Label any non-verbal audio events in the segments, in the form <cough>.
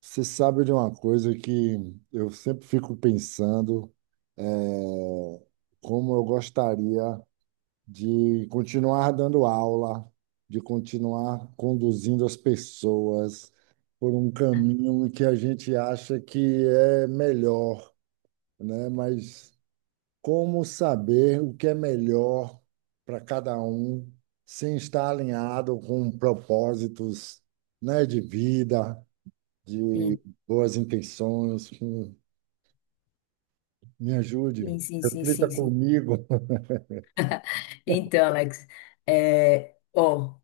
Você sabe de uma coisa que eu sempre fico pensando, é, como eu gostaria de continuar dando aula, de continuar conduzindo as pessoas por um caminho que a gente acha que é melhor, né? Mas como saber o que é melhor para cada um sem estar alinhado com propósitos, né, de vida, de Sim, boas intenções, que me ajude, sim, sim, sim, reflita sim. Sim. comigo. Então, Alex, é, ó,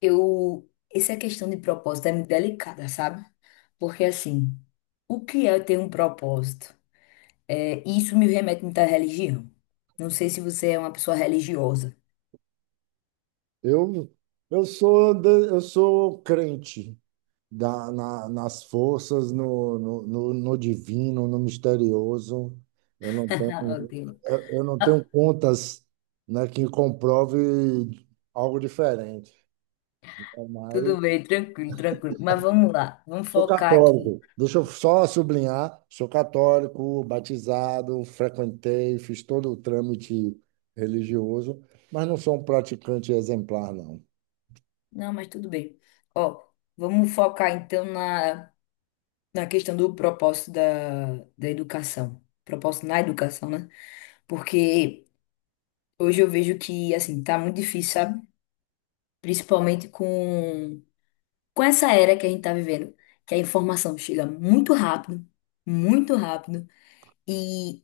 essa questão de propósito é muito delicada, sabe? Porque, assim, o que é ter um propósito? É, isso me remete muito à religião. Não sei se você é uma pessoa religiosa. Eu, eu sou crente nas forças, no divino, no misterioso. Eu não <laughs> tenho, Meu eu não tenho Ah, contas, né, que comprove algo diferente. Então, Mas tudo bem, tranquilo, tranquilo. Mas vamos lá, vamos Sou focar aqui. católico. Deixa eu só sublinhar, sou católico, batizado, frequentei, fiz todo o trâmite religioso, mas não sou um praticante exemplar, não. Não, mas tudo bem. Ó, vamos focar então na, questão do propósito da educação. Propósito na educação, né? Porque hoje eu vejo que, assim, tá muito difícil, sabe? Principalmente com essa era que a gente tá vivendo, que a informação chega muito rápido, e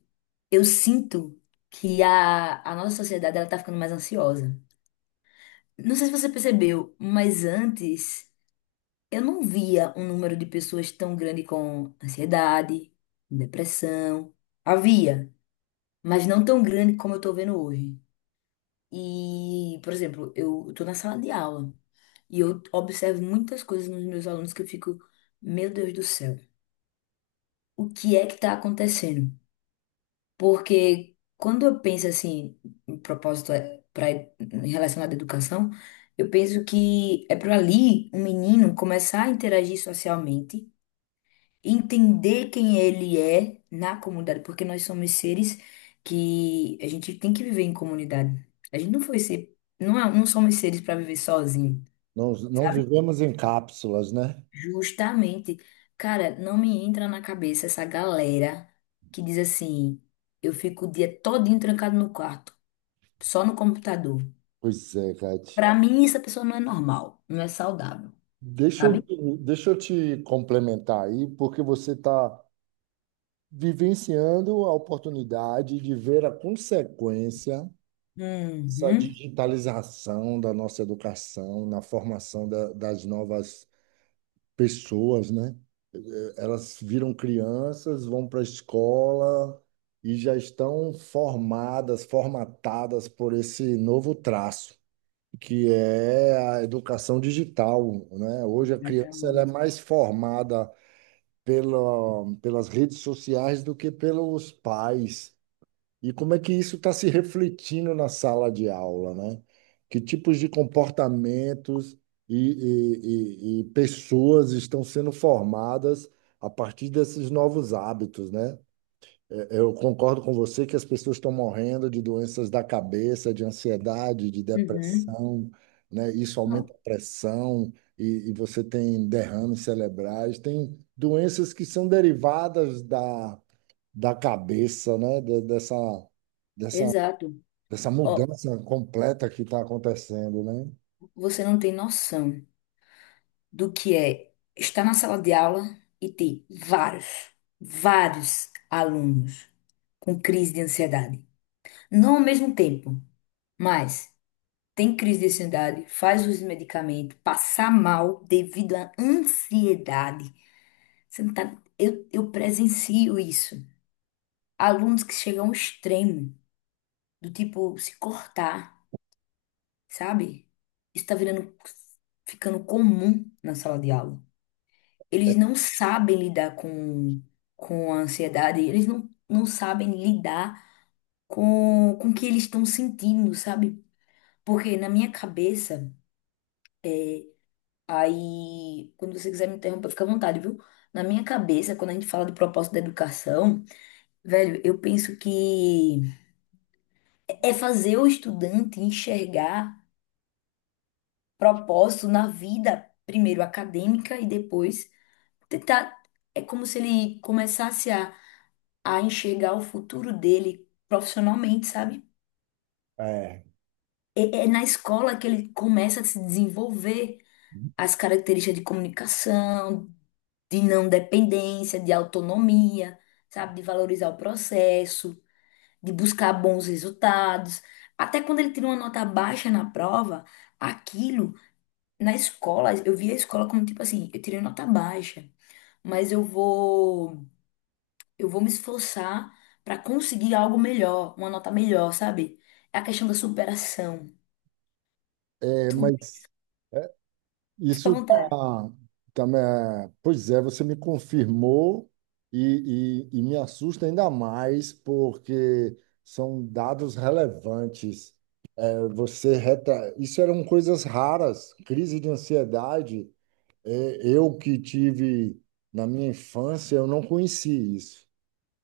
eu sinto que a nossa sociedade, ela tá ficando mais ansiosa. Não sei se você percebeu, mas antes eu não via um número de pessoas tão grande com ansiedade, depressão. Havia, mas não tão grande como eu tô vendo hoje. E, por exemplo, eu estou na sala de aula e eu observo muitas coisas nos meus alunos que eu fico, meu Deus do céu, o que é que está acontecendo? Porque quando eu penso assim, em propósito é pra, em relação à educação, eu penso que é para ali um menino começar a interagir socialmente, entender quem ele é na comunidade, porque nós somos seres que a gente tem que viver em comunidade. A gente não foi ser, não, não somos seres para viver sozinho, Não, não sabe? vivemos em cápsulas, né? Justamente. Cara, não me entra na cabeça essa galera que diz assim: eu fico o dia todinho trancado no quarto, só no computador. Pois é, Kate. Pra mim, essa pessoa não é normal, não é saudável, Deixa eu, sabe? deixa eu te complementar aí, porque você está vivenciando a oportunidade de ver a consequência dessa Uhum. digitalização da nossa educação na formação das novas pessoas, né? Elas viram crianças, vão para a escola e já estão formadas, formatadas por esse novo traço, que é a educação digital, né? Hoje a criança ela é Exatamente. mais formada pelas redes sociais do que pelos pais. E como é que isso está se refletindo na sala de aula, né? Que tipos de comportamentos e pessoas estão sendo formadas a partir desses novos hábitos, né? É, Eu concordo com você que as pessoas estão morrendo de doenças da cabeça, de ansiedade, de Uhum. depressão, né? Isso aumenta Não, a pressão e você tem derrames cerebrais, tem doenças que são derivadas da cabeça, né? Dessa, exato. dessa Ó, mudança completa que está acontecendo, né? você não tem noção do que é estar na sala de aula e ter vários, vários alunos com crise de ansiedade. Não ao mesmo tempo, mas tem crise de ansiedade, faz uso de medicamento, passar mal devido à ansiedade. Você não tá- eu presencio isso. Alunos que chegam ao extremo, do tipo se cortar, sabe? Isso está virando, ficando comum na sala de aula. Eles não sabem lidar com, a ansiedade, eles não sabem lidar com o que eles estão sentindo, sabe? Porque na minha cabeça, aí, quando você quiser me interromper, fica à vontade, viu? Na minha cabeça, quando a gente fala do propósito da educação, velho, eu penso que é fazer o estudante enxergar propósito na vida, primeiro acadêmica e depois tentar. É como se ele começasse a enxergar o futuro dele profissionalmente, sabe? É, É, é na escola que ele começa a se desenvolver as características de comunicação, de não dependência, de autonomia, sabe? De valorizar o processo, de buscar bons resultados. Até quando ele tira uma nota baixa na prova, aquilo, na escola, eu via a escola como tipo assim, eu tirei nota baixa, mas eu vou. Eu vou me esforçar para conseguir algo melhor, uma nota melhor, sabe? É a questão da superação. é, Tudo mas Fica à isso vontade. tá, também é, pois é, você me confirmou e me assusta ainda mais porque são dados relevantes. É. Você reta, isso eram coisas raras, crise de ansiedade. Eu que tive na minha infância, eu não conheci isso.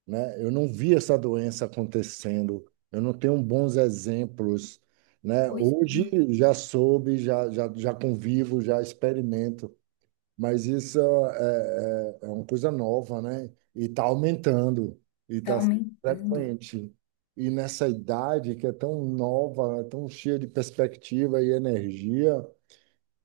Né? Eu não vi essa doença acontecendo, eu não tenho bons exemplos, né? Pois é, Hoje já soube, já convivo, já experimento, mas isso é uma coisa nova, né? E está aumentando, e tá está aumentando. frequente. E nessa idade que é tão nova, né, tão cheia de perspectiva e energia,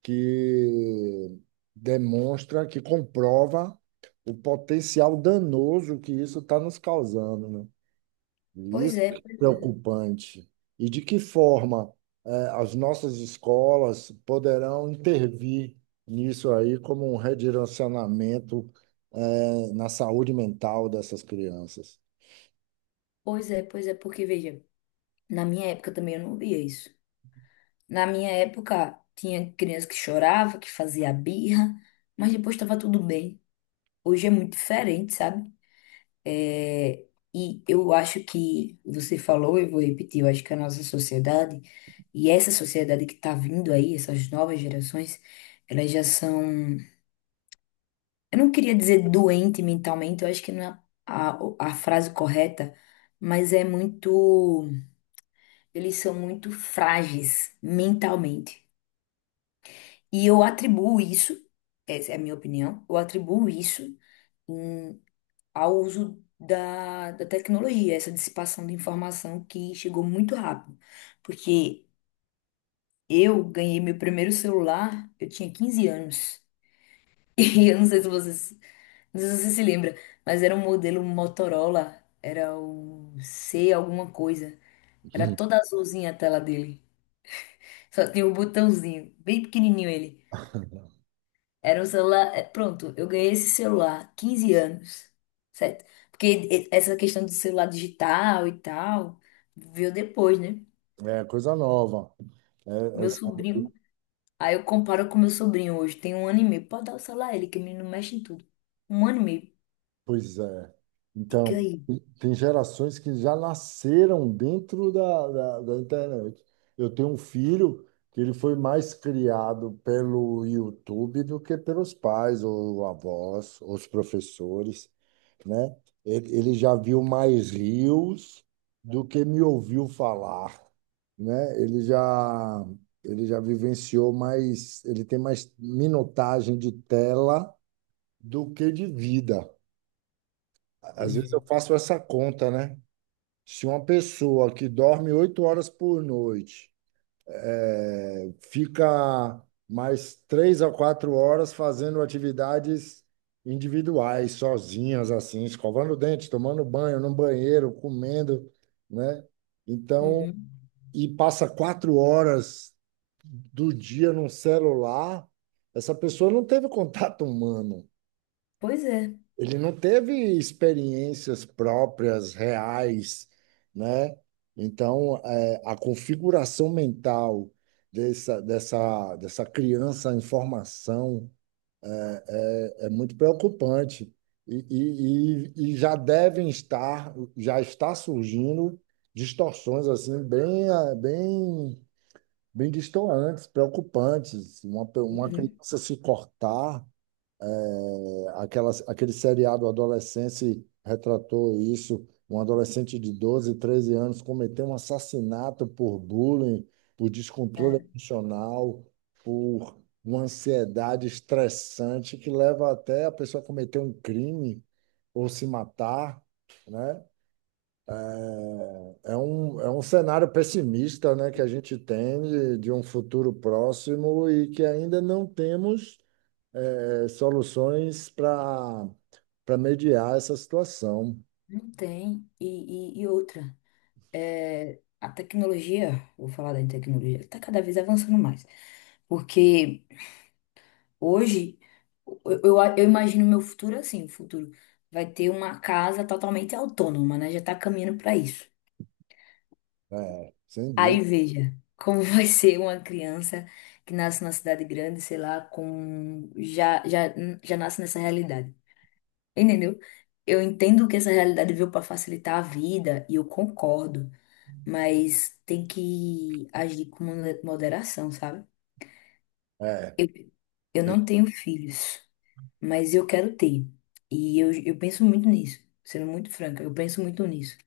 que demonstra, que comprova o potencial danoso que isso está nos causando, né? E Pois isso é, é preocupante. E de que forma as nossas escolas poderão intervir nisso aí como um redirecionamento na saúde mental dessas crianças? pois é, pois é, porque veja, na minha época também eu não via isso. Na minha época tinha criança que chorava, que fazia birra, mas depois estava tudo bem. Hoje é muito diferente, sabe? É, e eu acho que você falou, eu vou repetir, eu acho que a nossa sociedade e essa sociedade que está vindo aí, essas novas gerações, elas já são, eu não queria dizer doente mentalmente, eu acho que não é a frase correta, mas é muito, eles são muito frágeis mentalmente. E eu atribuo isso, essa é a minha opinião, eu atribuo isso ao uso da tecnologia, essa dissipação de informação que chegou muito rápido. Porque eu ganhei meu primeiro celular, eu tinha 15 anos. <laughs> E eu não sei se vocês, não sei se você se lembra, mas era um modelo Motorola, era o C alguma coisa. Era Hum. toda azulzinha a tela dele. Só tinha um botãozinho, bem pequenininho ele. Era um celular. É, pronto, eu ganhei esse celular, 15 anos, certo? Porque essa questão do celular digital e tal, veio depois, né? É coisa nova. É, Meu é, sobrinho. Aí eu comparo com meu sobrinho hoje, tem 1 ano e meio. Pode dar o celular a ele, que o menino mexe em tudo. 1 ano e meio. Pois é. Fica Então, aí. tem gerações que já nasceram dentro da, da, da internet. Eu tenho um filho que ele foi mais criado pelo YouTube do que pelos pais, ou avós, ou os professores, né? Ele já viu mais rios do que me ouviu falar, né? Ele já vivenciou mais, ele tem mais minutagem de tela do que de vida. Às Pois vezes é. eu faço essa conta, né? Se uma pessoa que dorme 8 horas por noite fica mais 3 a 4 horas fazendo atividades individuais, sozinhas, assim, escovando o dente, tomando banho no banheiro, comendo, né? Então, Uhum. e passa 4 horas do dia num celular, essa pessoa não teve <laughs> contato humano. Pois é. Ele não teve experiências próprias, reais, né? Então, a configuração mental dessa criança em formação é muito preocupante. E já devem estar, já está surgindo distorções assim bem distoantes, preocupantes. Uma Uhum. criança se cortar. Aquele seriado Adolescência retratou isso. Um adolescente de 12, 13 anos cometeu um assassinato por bullying, por descontrole É, emocional, por uma ansiedade estressante que leva até a pessoa a cometer um crime ou se matar, né? É um cenário pessimista, né, que a gente tem de um futuro próximo e que ainda não temos soluções para mediar essa situação. não tem. E, outra, é, a tecnologia, vou falar da tecnologia, está cada vez avançando mais. Porque hoje, eu imagino meu futuro assim, o futuro vai ter uma casa totalmente autônoma, né? Já tá caminhando para isso. É, sem Aí dúvida. veja como <laughs> vai ser uma criança que nasce na cidade grande, sei lá, com já nasce nessa realidade. Entendeu? Eu entendo que essa realidade veio para facilitar a vida e eu concordo, mas tem que agir com moderação, sabe? É, Eu, eu não tenho filhos, mas eu quero ter. E eu penso muito nisso, sendo muito franca, eu penso muito nisso.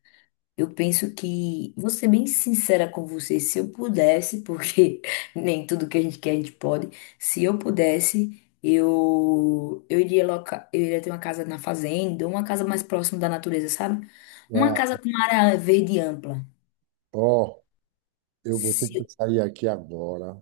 Eu penso que, vou ser bem sincera com você, se eu pudesse, porque <laughs> nem tudo que a gente quer a gente pode, se eu pudesse, eu iria loca, eu iria ter uma casa na fazenda, uma casa mais próxima da natureza, sabe? Uma casa é, com uma área verde ampla. ó, eu vou ter que Se- sair aqui agora.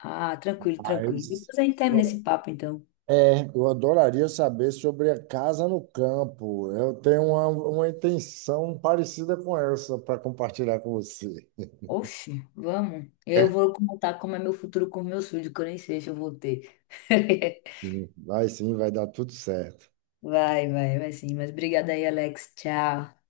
ah, tranquilo, tranquilo. Mas Depois a gente termina eu, esse papo, então. eu adoraria saber sobre a casa no campo. Eu tenho uma intenção parecida com essa para compartilhar com você. Oxe, vamos. Eu <laughs> vou contar como é meu futuro com meus filhos, que eu nem sei se eu vou ter. <laughs> Sim, vai sim, vai dar tudo certo. Vai, vai, vai sim. Mas obrigada aí, Alex. Tchau.